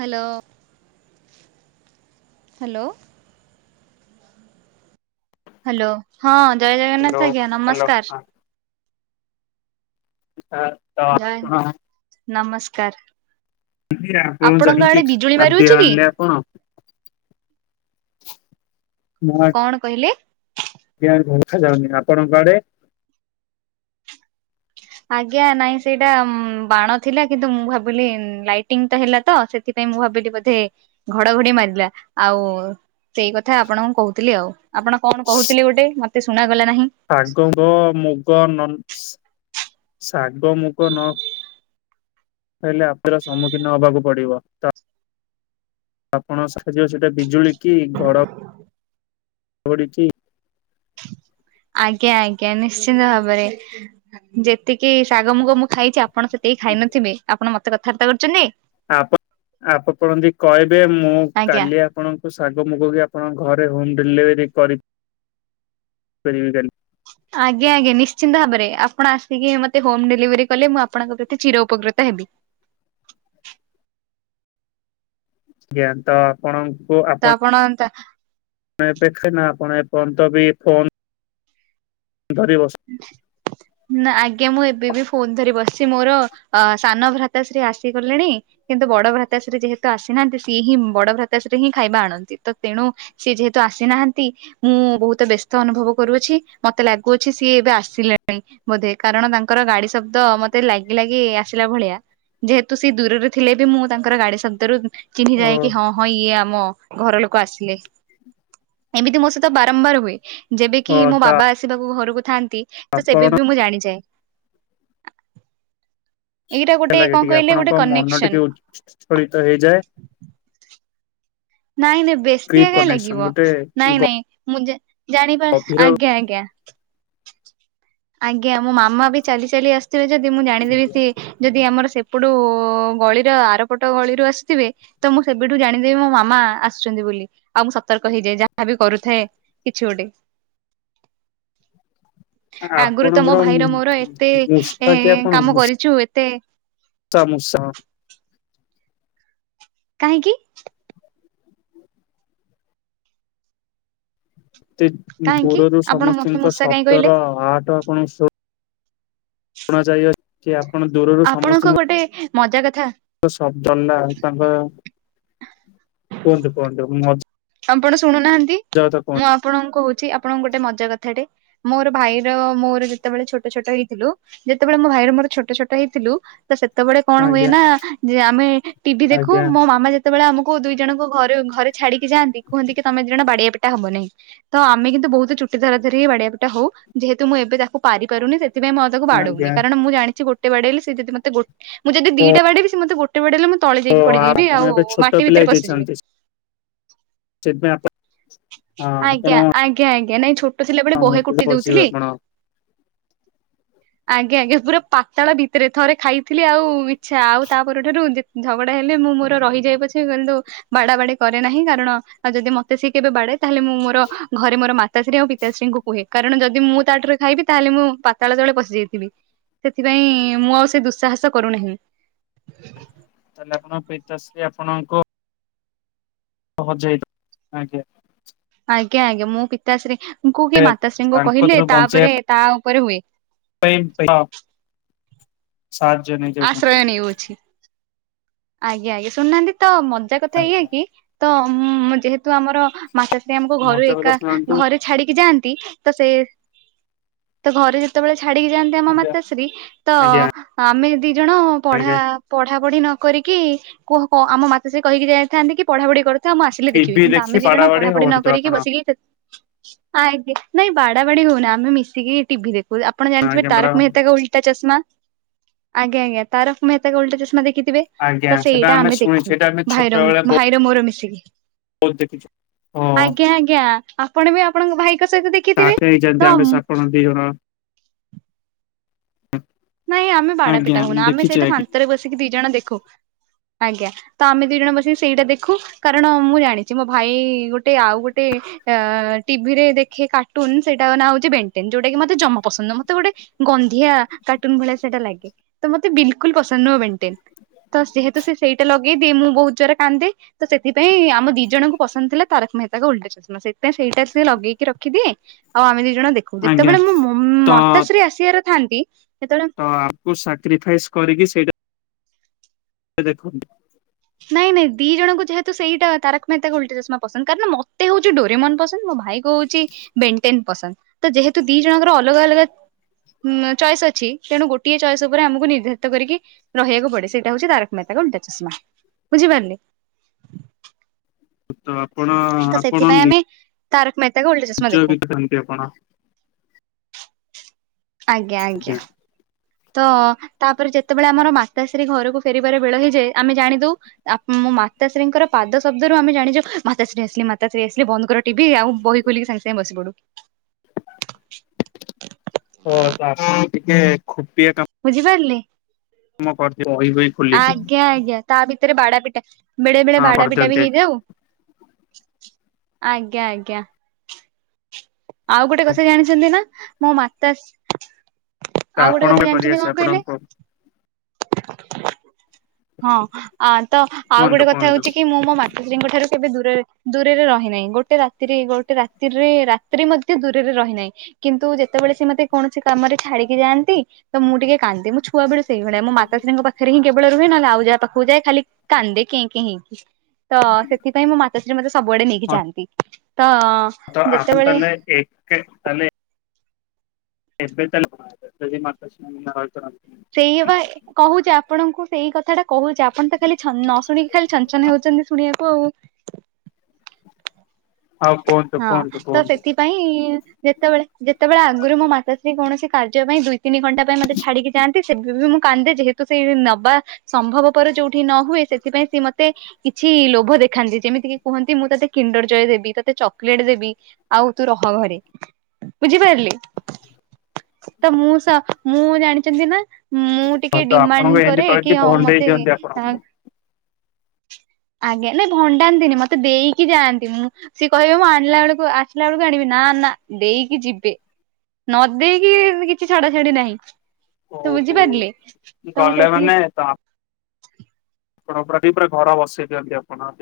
Hello hello. Hello, ହଁ ଜୟ hello Jagannath ଆଜ୍ଞା hello ନମସ୍କାର୍। ହଁ ଆଁ। [unintelligible] ନମସ୍କାର୍। ଦିଦି ଆପଣ ଜାଇଁକି ଖାଦ୍ୟ ମାରୁଛି କି? ଆଣିଲେ ଆପଣ? [unintelligible] କଣ କହିଲେ? [unintelligible] ଦେଖା ଯାଉନି, ଆପଣଙ୍କ ଆଡେ? ଆଜ୍ଞା ନାଇଁ ସେଇଟା ବାଣ ଥିଲା କିନ୍ତୁ ମୁଁ ଭାବିଲି ଲାଇଟିଂ ଟା ହେଲା ତ ସେ ଥିପାଇଁ ମୁଁ ଭାବିଲି ବୋଧେ ଘଡଘଡି ମାରିଲା, ଆଉ ସେଇ କଥା ଆପଣଙ୍କୁ କହୁଥିଲି ଆଉ, ଆପଣ କଣ କହୁଥିଲେ ଗୋଟେ ମତେ ଶୁଣାଗଲା ନାହିଁ। ଶାଗ [unintelligible] ମୁଗ ନ ଶାଗ ମୁଗ ନ ହେଲେ [unintelligible] ସମ୍ମୁଖୀନ ହବାକୁ ପଡିବ [unintelligible] ଆପଣ [unintelligible] ସେଟା ବିଜୁଳି କି ଘଡଘଡି କି ଆଜ୍ଞା, ଆଜ୍ଞା ନିଶ୍ଚିନ୍ତ ଭାବରେ ଯେତିକି ଶାଗ ମୁଗ ମୁଁ ଖାଇଛି ଆ ଆପଣ ସେ କେଇ ଖାଇନଥିବେ ଆପଣ ମୋତେ କଥାବାର୍ତ୍ତା କରୁଚନ୍ତି। ଆପଣ ଆପଣ ତ ଏମତି କହିବେ ମୁଁ ଆଜ୍ଞା କାଲି ଆ ଆପଣଙ୍କୁ ଶାଗ ମୁଗ ବି ଆପଣଙ୍କ ଘରେ ହୋମ୍ ଡେଲିଭେରି କରିପାରିବି [unintelligible] ଆଜ୍ଞା, ଆଜ୍ଞା ନିଶ୍ଚିନ୍ତ ଭାବରେ ଆପଣ ଆସିକି ମୋତେ ହୋମ୍ ଡେଲିଭରି କଲେ ମୁଁ ଆପଣଙ୍କ ପ୍ରତି ଚିର ଉପକୃତ ହେବି। ଜ୍ଞା ତ ଆପଣଙ୍କୁ ତ ଆପଣ ତା ଣ ଏବେ ଖାଇନ ଆପଣ ଏପର୍ଯ୍ୟନ୍ତ ବି ଫୋନ୍ ଧରି ବସ ହୁଁ। ନା ଆଜ୍ଞା ମୁଁ ଏବେ ବି ଫୋନ ଧରି ବସିଛି, ମୋର ଅ, ସାନ ଭ୍ରାତାଶ୍ରୀ ଆସିଗଲେଣି କିନ୍ତୁ ବଡ ଭ୍ରାତାଶ୍ରୀ ଯେହେତୁ ଆସିନାହାନ୍ତି ସିଏ ହିଁ ବଡ ଭ୍ରାତାଶ୍ରୀ ହିଁ ଖାଇବା ଆଣନ୍ତି। ତ ତେଣୁ ସିଏ ଯେହେତୁ ଆସିନାହାନ୍ତି ମୁଁ ବହୁତ ବ୍ୟସ୍ତ ଅନୁଭବ କରୁଅଛି। ମୋତେ ଲାଗୁଅ ଛି ସିଏ ଏବେ ଆସିଲାଣି ବୋଧେ କାରଣ ତାଙ୍କର ଗାଡି ଶବ୍ଦ ମୋତେ ଲାଗିଲାଗି ଆସିଲା ଭଳିଆ। ଯେହେତୁ ସେ ଦୂରରେ ଥିଲେ ବି ମୁଁ ତାଙ୍କର ଗାଡି ଶବ୍ଦରୁ ଉଁ, ଚିହ୍ନିଯାଏ ଓ କି ହଁ ହଁ ଇଏ ଆମ ଘର ଲୋକ ଆସିଲେ, ଏମିତି ମୋ ସହିତ ବାରମ୍ବାର ହୁଏ ଯେବେ କିି ହଁ ମୋ ତ ବାବା ଆସ ସିବାକୁ ଘରକୁ ଥାନ୍ତି ତ ସେବେ ଆପଣ ବି ମୁଁ ଜାଣିଯାଏ। ଏଇଟା ଗୋଟେ ହେଲା କି କଣ ଟିକେ କହିଲେ ଗୋଟେ ଆପଣଙ୍କ ମନ କନେକ୍ସନ ଟିକେ ଉଚ୍ଛଳିତ ହେଇଯାଏ। ନାଇଁ ଯେ କ୍ରିପ୍ ବେଶିଆ କାଇଁ କନେକ୍ସନ ଲାଗିବ? ଗୋଟେ ନାଇଁ ନାଇଁ ମୁଁ ଯେ ଜାଣି ପା ଗଭୀର ଆଜ୍ଞା, ଆଜ୍ଞା, ଆଜ୍ଞା ମୋ ମାମା ବି ଚାଲି ଚାଲି ଆସ ଥିବେ ଯଦି ମୁଁ ଜାଣିଦେବି ସିଏ ଯଦି ଆମର ସେପଟୁ ଗଳିର ଆରପଟ ଗଳିରୁ ଆସୁଥିବେ ତ ମୁଁ ସେବେଠୁ ଜାଣିଦେବି ମୋ ମା ମା ଆସୁଛନ୍ତି ବୋଲି, ଆଉ ମୁଁ ସତର୍କ ହେଇଯାଏ ଯାହାବି କରୁଥାଏ କିଛି ଗୋଟେ। ଆଗରୁ ତ ମୋ ଆପଣଙ୍କର ଭାଇର ମୋର ଏତେ ମୂଷା ଏଁ, କାମ କରିଛୁ ଏତେ ତୋମ ସହ କାହିଁକି? ତି ଉଁ, କାହିଁକି ଗୋରରୁ ଆପଣ ମତେ ସମସ୍ତଙ୍କ ମୂଷା କାହିଁ କହିଲେ ଶବ୍ଦର ଆଠ ଆପଣ ଶ ଆପଣ ଯାଇଅ କି ଆପଣ ଦୂରରୁ ଆପଣଙ୍କ ସମସ୍ତଙ୍କ ଗୋଟେ ମଜା କଥା ତ ସବ ଦଣ୍ଡା ତାଙ୍କ କୁହନ୍ତୁ କୁହନ୍ତୁ ମୋ ଆପଣ ଶୁଣୁନାହାନ୍ତି। ଯାଉ ତ କହ ମୁଁ ଆପଣଙ୍କୁ କହୁଛି ଆପଣ ଗୋଟେ ମଜା କଥାଟେ ମୋର ଭାଇର ମୋର ଯେତେବେଳେ ଛୋଟ ଛୋଟ ହେଇଥିଲୁ। ଯେତେବେଳେ ମୋ ଭାଇର ମୋର ଛୋଟ ଛୋଟ ହେଇଥିଲୁ। ତ ସେତେବେଳେ କଣ ହୁଏ ଆଜ୍ଞା ନା ଯେ ଆମେ ଟିଭି ଦେଖୁ, ଆଜ୍ଞା ମୋ ମାମା ଯେତେବେଳେ ଆମକୁ ଦୁଇ ଜଣଙ୍କୁ ଘରେ ଘରେ ଛାଡିକି ଯାଆନ୍ତି କୁହନ୍ତି କି ତୋମେ ଦି ଜଣ ବାଡିଆ ପିଟା ହବ ନାହିଁ। ତ ଆମେ କିନ୍ତୁ ବହୁତ ଚୁଟି ଧରା ଧରି ହେଇ ବାଡିଆ ପିଟା ହଉ। ଯେହେତୁ ମୁଁ ଏବେ ତାକୁ ପାରି ପାରୁନି ସେଥିପାଇଁ ମୁଁ ଆଉ ତାକୁ ବାଡଉନି ଆଜ୍ଞା କାରଣ ମୁଁ ଜାଣିଛି ଗୋଟେ ବାଡେଇଲେ ସିଏ ଯଦି ମୋତେ ମୁଁ ଯଦି ଦିଟା ଓ ବାଡେଇବି ସିଏ ମୋତ ଗୋ ଟେ ବାଡେଇଲେ ମୁଁ ତଳେ ଯାଇକି ପଡିଯିବି ଆପଣ ଆଉ ଏବେ ଛୋଟ ମାଟି ବି ପିଲା ସେଇଥିପାଇଁ ଆପ ଆଜ୍ଞା, ଆଜ୍ଞା, ଆଜ୍ଞା ନାଇଁ ଛୋଟ ଥିଲାବେଳେ ବହେ ଆପଣ କୁଟି ପଶିବେ ଦଉଥିଲି। ଆପଣ ଆଜ୍ଞା, ଆଜ୍ଞା ପୁରା ପାତାଳ ଭିତରେ ଥରେ ଖାଇଥିଲି, ଆଉ ଇଚ୍ଛା ଆଉ ତାପରଠାରୁ ଯେ ଝଗଡା ହେଲେ ମୁଁ ମୋର ରହିଯାଏ ପଛେ, କିନ୍ତୁ ବାଡା ବାଡି କରେ ନାହିଁ କାରଣ ଆଉ ଯଦି ମୋତେ ସି କେବେ ବାଡାଏ ତାହେଲେ ମୁଁ ମୋର ଘରେ ମୋର ମାତାଶ୍ରୀ ଆଉ ପିତାଶ୍ରୀଙ୍କୁ କୁହେ, କାରଣ ଯଦି ମୁଁ ତା ଠାରୁ ଖାଇବି ତାହେଲେ ମୁଁ ପା ତାଳେ ତଳେ ପଶି ଯାଇଥିବି ସେଥିପାଇଁ ମୁଁ ଆଉ ସେଇ ଦୁଃସାହସ କରୁନାହିଁ। ତାହେଲେ ଆପଣଙ୍କ ପିତଶ୍ରୀ ଆପଣଙ୍କୁ ପହଞ୍ଚ ଯାଇଥା ଆଜ୍ଞା। ଆଜ୍ଞା ଆଜ୍ଞା ମୁଁ ପିତାଶ୍ରୀ କି ମାତାଶ୍ରୀଙ୍କୁ କହିଲେ ତାପରେ ତା ଉପରେ ହୁଏ। ସାହା ଜ ନେଇଯାଉଛନ୍ତି [unintelligible] ଅଛି [unintelligible] ଆଜ୍ଞା ଆଜ୍ଞା ଶୁଣୁନାହାନ୍ତି ତ ମଜା କଥା ଇଏ ଆଜ୍ଞା କି ତ ଯେହେତୁ ଆମର ମାତାଶ୍ରୀ ଆମକୁ ଘରୁ ମଜା କଥା ଏକା ଶୁଣନ୍ତୁ ଘରେ ଛାଡିକି ଯାଆନ୍ତି ତ ସେ ତ ଘରେ ସେତେବେଳେ ଛାଡିକି ଯାଆନ୍ତି ଆମ ଆଜ୍ଞା ମାତାଶ୍ରୀ ତ ଆଜ୍ଞା। ଆମେ ଦି ଜଣ ଆଜ୍ଞା ପଢା ପଢା ପଢି ନ କରିକି କୁହ ଆମ ମାତା ଶ୍ରୀ କହିକି ଯାଇଥାନ୍ତି କି ପଢାପଢି କରି ତ ଆଁ ଆସିଲେ ଦେଖିବି ଟିଭି କିନ୍ତୁ ଦେଖି ଆମେ ଦି ଜଣ ବାଡାବାଡି ପଢାପଢି ନ ହୁଅନ୍ତୁ କରିକି ଆପଣ ବସିକି ଆଜ୍ଞା ନାଇଁ ବାଡା ବାଡି ହଉନ ଆମେ ମିଶିକି ଟିଭି ଦେଖୁ ଆପଣ ଜାଣିଥିବେ ଆଜ୍ଞା ତାରକ ମ୍ୟାଡାମ। ମେହେତାକାାଲା ଚଷମା ଆଜ୍ଞା ଆଜ୍ଞା ତାରକ ମଁେତାକୁ ଓଲଟା ଚଷମା ଦେଖିଥିବେ? ଆଜ୍ଞା ତ ସେଟା ସେଇଟା ଆମେ ଶୁଣିଛୁ ଦେଖୁ ସେଇଟା ଆମେ ଭାଇର ଛୋଟବେଳେ ଭାଇର ମୋର ମିଶିକି। ବହୁତ ଦେଖିଛୁ। ଓ ଆଜ୍ଞା ଆଜ୍ଞା ଆପଣ ବି ଆପଣଙ୍କ ଭାଇଙ୍କ ସହିତ ଦେଖ ତାହାଠି ଜନ୍ି ହମଶା ପଢନ୍ତିଣ [unintelligible] ହଁ [inaudible] ନାଇଁ ଆମେ ବାଡାପିଠା ହଉନା ଆମେ ସେଇଟା ଶାନ୍ତରେ ବସିକି ଦି ଜଣ ଦେଖୁ ଆଜ୍ଞା। ତ ଆମେ ଦି ଜଣ ବସିକି ସେଇଟା ଦେଖୁ କାରଣ ମୁଁ ଜାଣିଛି ମୋ ଭାଇ ଗୋଟେ ଆଉ ଗୋଟେ ଅ ଟିଭିରେ ଦେଖେ କାର୍ଟୁନ ସେଇଟା ନାଁ ହଉଛି ବେଣ୍ଟେନ ଯୋଉଟା କି ମତେ ଜମା ପସନ୍ଦ ମତେ ଗୋଟେ ଗନ୍ଧିଆ କାର୍ଟୁନ ଭଳିଆ ସେଇଟା ଲାଗେ ତ ମୋତେ ବିଲକୁଲ ପସନ୍ଦ ନୁହଁ ବେଣ୍ଟେନ ତ ଯେହେତୁ ସେଇଟା ଲଗେଇିଏ ମୁଁ ବହୁତ ଜୋର କାନ୍ଦେ ତ ସେଥିପାଇ ଆମ ଦି ଜଣଙ୍କୁ ପସନ୍ଦ ତାରକ ମେହେତାଙ୍କ ଓଲଟା ଚାଷ ସେଥିପାଇଁ ସେଇଟା ସି ଲଗେଇି ରଖିଦିଏ ଆଉ ଆମେ ଦିଇ ଜଣ ଦେଖୁ। ଆଜ୍ଞା। ଯେତେବେଳେ ମୁଁ ତ ମା ତାଶ୍ରୀ ଆସିବାର ଥାନ୍ତି ସେତେବେଳେ ଆମ ସକ୍ରୀଫାଈଜ କରିକି ସେଇଟା ସେ ଦେଖ [inaudible] ନାଇଁ ନାଇଁ ଦି ଜଣଙ୍କୁ ଯେହେତୁ ସେଇଟ ତାରକ ମେତାାଲଟା ଚଷମା ପସନ୍ଦ କାରଣ ମତେ ହଉ ଡୋରେ ମନ ପସନ୍ଦ ମୋ ଭାଇ ହେଉଛି ବେଣ୍ଟେନ ପସନ୍ଦ ତ ଯେହେତୁ ଦି ଜଣଙ୍କର ଅଲଗା ଅଲଗା ଉଁ ଚଏସ ଅଛି ତେଣୁ ଗୋଟିଏ ଚଏସ ଉପରେ ଆମକୁ ନିର୍ଧାରିତ କରିକି ରହିବାକୁ ପଡେ ସେଇଟା ହଉଛି ତାରକ ମେହେତା କା ଓଲଟା ଚଷମା। ବୁଝିପାରିଲେ। ତ ଆପଣ - ତ ସେଥିପାଇଁ ଆମେ ତାରକ ମେହେତା କା ଓଲଟା ଚଷମା - ଯୋଉ ଦେଖୁଛନ୍ତି ଆପଣ। ଆଜ୍ଞା ଆଜ୍ଞା। ତ ତାପରେ ଯେତେବେଳେ ଆମର ମାତାଶ୍ରୀ ଘରକୁ ଫେରିବାରେ ବେଳ ହେଇଯାଏ ଆମେ ଜାଣି ଦଉ [inaudible] ମୋ ମାତାଶ୍ରୀଙ୍କର ପାଦ ଶବ୍ଦରୁ ଆମେ ଜାଣିଯାଉ ମାତାଶ୍ରୀ ଆସିଲେ ମାତାଶ୍ରୀ ଆସିଲେ ବନ୍ଦ କର - ଟଭି ଆଉ ବହି ଖୋଲିକି ସେମିତି ବସି ପଡୁ। ହଁ ଆସିକି ଟିକେ ଖୁପିଆ କାମ - [unintelligible] ବୁଝିପାରିଲେ। [unintelligible] କରିଛି ରହିବେ - ଆଜ୍ଞା ଆଜ୍ଞା ତା ଭିତରେ ବାଡା ପିଟା ବେଳେ ବେଳେ ହଁ ବାଡା ପିଟା ବି କରିଦିଅନ୍ତେ ହେଇଯାଉ। ଆଜ୍ଞା ଆଜ୍ଞା। ଆଉ ଗୋଟେ କଥା ଜାଣିଛନ୍ତି ନା ମୋ ମାତାଶ୍ରୀ ତ ଆଉ ଆପଣ ଗୋଟେ କଥା କରି ଜାଣିଛନ୍ତି ଆସେ କଣ କହିଲେ? ଆପଣଙ୍କ ହଁ ଆ ତ ଆଉ କୁହନ୍ତୁ ଗୋଟେ କଥା କୁହନ୍ତୁ ହଉଛି କି ମୁଁ ମୋ ମା ଶ୍ରୀଙ୍କ ଠାରୁ କେବେ ଦୂର ଦୂରରେ ରହିନାହିଁ ଗୋଟେ ରାତିରେ ଗୋଟେ ରାତିରେ ‌ ରାତିରେ ମଧ୍ୟ ଦୂରରେ ରହିନାହିଁ। କିନ୍ତୁ ଯେତେବେଳେ ସେ ମତେ କୌଣସି କାମରେ ଛାଡିକି ଯାଆନ୍ତି ତ ମୁଁ ଟିକେ କାନ୍ଦେ ମୁଁ ଛୁ ଛୁଆବେଳେ ସେଇଭଳି ମୋ ମାତାଶ୍ରୀଙ୍କ ପାଖରେ ହିଁ କେବଳ ରୁହେ ନ ହେଲେ ଆଉଜାହା ପାଖକୁ ଯାଏ ଖାଲି କାନ୍ଦେ କେଁ କେଁ ହେଇକି ତ ସେଥିପାଇଁ ମୁଁ ମା ମାତାଶ୍ରୀ ମତେ ସବୁଆଡେ ନେଇକି ହଁ ଯାଆନ୍ତି ତ ତ ଆପଣ ଯେତେବେଳେ ତାହେଲେ ଏକ [unintelligible] ଏବେ ତାହେଲେ କଣ ଏବେ ତ ସେଇ ମାତଶ୍ରୀ [unintelligible] ସେଇଆବା କହୁଛି ଆପଣଙ୍କୁ ସେଇ କଥା ଟା କହୁଛି ଆପଣ ତ ଖାଲି ଛନ ନ ଶୁଣିକି ଖାଲି ଛନ ଛନ ହେଉଛନ୍ତି ଶୁଣିବାକୁ ଆଉ। ହଉ କୁହନ୍ତୁ ହଁ କୁହନ୍ତୁ ତ କୁହନ୍ତୁ ସେଥି ପାଇଁ ଯେତେବେଳେ ଯେତେବେଳେ ଆଗରୁ ମୋ ମାତାଶ୍ରୀ କୌଣସି କାର୍ଯ୍ୟ ପାଇଁ ଦୁଇ ତିନି ଘଣ୍ଟା ପାଇଁ ମତେ ଛଡିକି ଯାନ୍ତି ସେବେ ବି ମୁଁ କାନ୍ଦେ ଯେହେତୁ ସେଇ ନବା ସମ୍ଭବପର ଯୋଉଠି ନ ହୁଏ ସେଥିପାଇଁ ସିଏ ମତେ କିଛି ଲୋଭ ଦେଖାନ୍ତି ଯେମିତି କିି କୁହନ୍ତି ମୁଁ ତତେ କିଣ୍ଡର ଜୟେ ଦେବି। ତତେ ଚକୋଲେଟ ଦେବି ଆଉ ତୁ ରହ ଘରେ। ବୁଝିପାରିଲେ ତ ମୁଁ ସ ମୁଁ ଜାଣିଛନ୍ତି ନା ମୁଁ ହଁ ଟିକେ ତ ଆପଣଙ୍କୁ ଡିମାଣ୍ଡ ଏମିତି କରେ କହିକି କି ହଉ ଭଣ୍ଡେଇ ମତେ ଦିଅନ୍ତି ଆପଣଙ୍କୁ ଆଜ୍ଞା ନାଇଁ ଭଣ୍ଡାନ୍ତିନି ମତେ ଦେଇକି ଯାଆନ୍ତି ମୁଁ ସିଏ କହିବେ ମୁଁ ଆଣିଲା ବେଳକୁ ଆସିଲା ବେଳକୁ ଆଣିବି ନା ନା ଦେଇକି ଯିବେ। ନ ଦେଇକି କିଛି ଛଡା ଛାଡି ନାହିଁ ତ ଓହୋ ବୁଝିପାରିଲେ ତ ଗଲେ ସେଇଠି ମାନେ ତ ଆପଣ ପୁରାଟିକେ ପୁରା ଘର ବସେଇ ଦିଅନ୍ତି ଆପଣ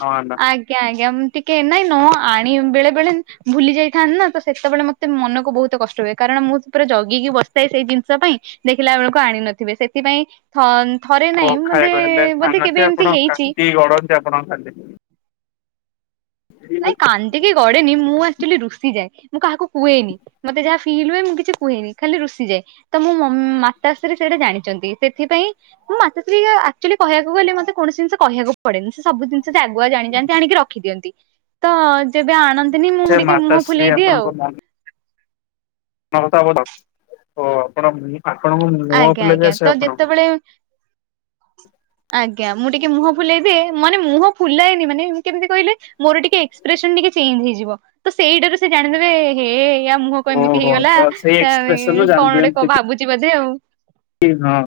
ହଁ। ଆଜ୍ଞା ଆଜ୍ଞା ମୁ ଟିକେ ନାଇଁ ନ ଆଣି ବେଳେ ବେଳେ ଭୁଲି ଯାଇଥାନ୍ତି ନା ତ ସେତେବେଳେ ମତେ ତ ମନକୁ ବହୁତ କଷ୍ଟ ହୁଏ କାରଣ ମୁଁ ପୁରା ଜଗିକି ବସିଥାଏ ସେଇ ଜିନିଷ ପାଇଁ। ଦେଖିଲା ବେଳକୁ ଆଣି ନଥିବେ ସେଥିପାଇଁ ଥନ୍ ଥରେ ଓ ନାହିଁ ବୋଧେ ଖାଇବାକୁ ବୋଧେ କେବେ ଏମିତି ହେଇଛି। ସେ ଆପଣ [inaudible] ନାଇଁ କାନ୍ଦିକି ଗଡେନି ମୁଁ ଆକ୍ଚୁଲି ରୁଷି ଯାଏ ମୁଁ କାହାକୁ କୁହେନି। ମତେ ଯାହା ଫିଲ୍ ହୁଏ ମୁଁ କିଛି କୁହେନି ଖଲି ରୁଷିଯାଏ। ତ ମୁଁ ମୋମଂ ମାତାଶ୍ରୀ ସେଇଟା ଜାଣିଛନ୍ତି ସେଥିପାଇଁ ମୁଁ ମାତାଶ୍ରୀ ଆକ୍ଚୁଆଲି କହିୟାକୁ ଗଲେ ମତେ କୌଣସି ଜିନିଷ କହିୟାକୁ ପଡେନି ସେ ସବୁ ଜିନି ସେତ ଆଗୁଆ ଜାଣିଯାନ୍ତି ଆଣିକି ରଖିଦିଅନ୍ତି ତ ଯେବେ ଆଣନ୍ତିନି ସେ ମୁଁଁ ଟିକେ ମୁହଁ ମାତାଶ୍ରୀ ଫୁଲେଇ ଦିଏ ଆଉ। ନହେଲେ ତ ଆପଣ ଆପଣଙ୍କ ମୁହଁ ଆଜ୍ଞା ଆଜ୍ଞା ଫୁଲେଇବେ ତ ସେ ଆପଣଙ୍କୁ ଯେତେବେଳେ ଆଜ୍ଞା ମୁଁ ଟିକେ ମୁହଁ ଫୁଲେଇଦିଏ ମାନେ ମୁହଁ ଫୁଲାଏନି ମାନେ ମୁ କେମିତି କହିଲେ ମୋର ଟିକେ ଏକ୍ସପ୍ରେସନ ଟିକେ ଚେଞ୍ଜ ହେଇଯିବ ତ ସେଇଟାରୁ ସେ ଜାଣିଦେବେ ଏ ହେ ୟା ମୁହଁ ଏମିତି ଓହୋ ହେଇଗଲା ସେଇ ତ ଏକ୍ସପ୍ରେସନ ରୁ ଜାଣି କଣ ଗୋଟେ ଦିଅନ୍ତି ଭାବୁଛି ବୋଧେ ଆଉ। କି ହଁ।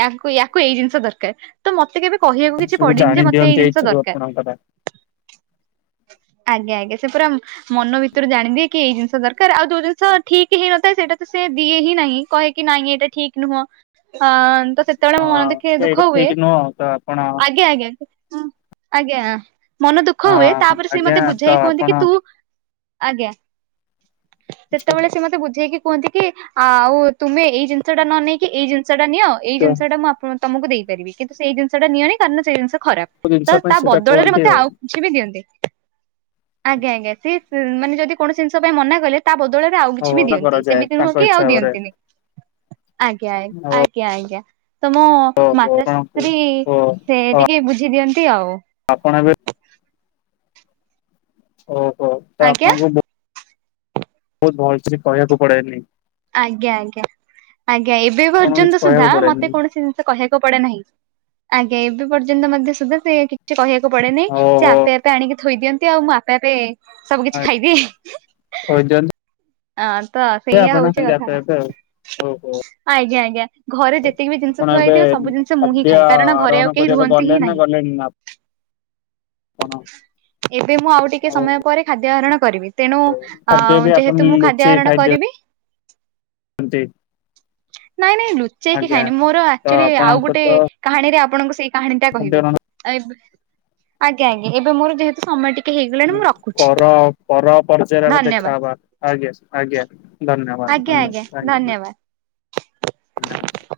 ୟାକୁ ୟାକୁ ଏଇ ଜିନିଷ ଦରକାର ତ ମତେ କେବେ କହିବାକୁ କିଛି ସବୁ ପଡିନି ଯେ ଜାଣି ମତେ ଏଇ ଦିଅନ୍ତି ଜିନିଷ ଏଇଥିରୁ ଦରକାର। ଆପଣଙ୍କର ଆଜ୍ଞା ଆଜ୍ଞା ସେ ପୁରା ମନ ଭିତରୁ ଜାଣିଦିଏ କି ଏଇ ଜିନିଷ ଦରକାର ଆଉ ଯୋଉ ଜିନିଷ ଠିକ୍ ହେଇ ନଥା ସେଇଟା ତ ସେ ଦିଏ ହିଁ କହେ କିି ନାଇଁ ଏ ଠିକ ନୁ ହ ତ ସେ ସେତେବେଳେ ମୋ ମନ ଟିକେ ହଁ ଏଇଟା ଦୁଃଖ ହୁଏ ଠିକ ନୁହଁ ତ ଆପଣ ହଁ ଆଜ୍ଞା ଆଜ୍ଞା ଆଜ୍ଞା। ମନ ଦୁଃଖ ହୁଏ, ତାପରେ ସେ ଆଜ୍ଞା ମତେ ତ ବୁଝେଇ କୁହନ୍ତି ଆପଣ କି ତୁ ଆଜ୍ଞା, ସେତେବେଳେ କୋଉ ସେ ମତେ ବୁଝେଇକି କୁହନ୍ତି କି ଆ-ଆଉ ତୁମେ ଏଇ ଜିନ୍ ଷଟା ନ ନେଇକି ଏଇ ଜିନିଷଟା ନିଅ ଏଇ ଜିନିଷଟା ମୁଁ ଆପଣଙ୍କୁ ତମକୁ ଦେଇପାରିବି, କିନ୍ତୁ ସେଇ ଜିନିଷଟା ନିଅନି କାରଣ ସେଇ ଜିନିଷ ଖରାପ, ତ ଜିନିଷ ପାଇଁ ତା ସେଇଟା ବଦଳରେ କୁହନ୍ତି ମତେ ଆଉ ବୁଝ ବିି ଦିଅନ୍ତି, ଆଜ୍ଞା-ଆଜ୍ଞା ସେ ମାନେ ଯଦି କୌଣସି ଜିନିଷ ପାଇଁ ମନା କଲେ ତା ବଦଳରେ ଆଉ କିଛି ବି ହଉ ଦିଅନ୍ତି କରାଯାଏ ସେମିତି ନୁହଁ ତାଙ୍କ କି ଆଉ ଇଚ୍ଛା ଭାବରେ ଦିଅନ୍ତିନି। ଆଜ୍ଞା-ଆ ଓ ଆଜ୍ଞା-ଆଜ୍ଞା ତମ ଓହୋ ଆପଣଙ୍କୁ ମାତାଶ୍ରୀ ଓ ସେ ଟିକେ ବୁଝି ଦିଅନ୍ତି ଆଉ। ଆପଣ ଏବେ ଓହୋଃ ତ ଆଜ୍ଞା ଆପଣଙ୍କୁ ବହୁ, ବହୁତ୍ ଭଲସେ କହିବାକୁ ପଡେନି। ଆଜ୍ଞା-ଆଜ୍ଞା ଆଜ୍ଞା, ଏବେ ଆପଣଙ୍କୁ କିଛି ପର୍ଯ୍ୟନ୍ତ ସୁଦ୍ଧା କହିବାକୁ ପଡେନି ମତେ କୌଣସି‌ ଜିନ୍ ସେ କହିବାକୁ ପଡେ ନାହିଁ, ଆଜ୍ଞା ଏବେ ପର୍ଯ୍ୟନ୍ତ ମଧ୍ୟ ସୁଦ୍ଧା ସେ କିଛି କହିବାକୁ କୁ ପଡେ ନାଇଁ, ସେ ଓହୋ ଆପେ ଆପେ ଆଣିକି ଥୋଇ ଦିଅନ୍ତି ଆଉ ମୁଁ ଆପେ ଆପେ ସବୁ କିଛି ଖାଇଦିଏ। ଥୋଇଦିଅନ୍ତି ଅଁ ତ ସେଇଆା ଆପଣ ହଉଚି ସେମିତି କଥା। ଆପେ ଆପେ ଆଉ ଓହୋ ଆଜ୍ଞା-ଆଜ୍ଞା, ଘରେ ଯେତିକି ବି ଜିନିଷ ଆପଣ ଥୁଆ ଏବେ ହେଇଥିବ ସବୁ ଜିନିଷ ମୁଁ ହିଁ ଖାଦ୍ୟ ଖାଏ କାରଣ ଘରେ ଆରୋହଣ ଆଉ କେହି କରିବାକୁ ରୁହନ୍ତି ହିଁ ଗଲେଣି ନା ନାହିଁ। ଗଲେଣି ନା ଆପଣ? ଏବେ ମୁଁ ଆଉ ଟିକେ ସମୟ ପରେ ଖାଦ୍ୟ ଆହରଣ କରିବି, ତେଣୁ ଆ ଖାଦ୍ୟ ବି ଆପଣ ଯେହେତୁ ମୁଁ ଖାଦ୍ୟ ଲୁଚେଇ ଆହରଣ ଖାଇଦିଅନ୍ତି କରିବି ନାଇଁ-ନାଇଁ ଲୁଚେଇକି ଆଜ୍ଞା ଖାଏନି ମୋର ତ ଆକ୍ଚୁଆଲି ଆଉ ଆପଣଙ୍କ ଗୋଟେ ତ କାହାଣୀରେ ଆପଣଙ୍କୁ ସେଇ କାହାଣୀଟା କହିବି, ଆଉ ଏବେ, ଆଜ୍ଞା-ଆଜ୍ଞା ଏବେ ମୋର ଯେହେତୁ ସମୟ ଟିକ୍ ପର, ପର ପର୍ଯ୍ୟାୟରେ ଆମେ ଧନ୍ୟବାଦ ଦେଖା ହେବା ଆଜ୍ଞା-ଆଜ୍ଞା। ଧନ୍ୟବାଦ, ଆଜ୍ଞା ଧନ୍ୟ, ଆଜ୍ଞା ଥ୍ୟାଙ୍କ୍ ୟୁ ମ୍ୟାମ୍। ଧନ୍ୟବାଦ। ଧନ୍ୟବାଦ।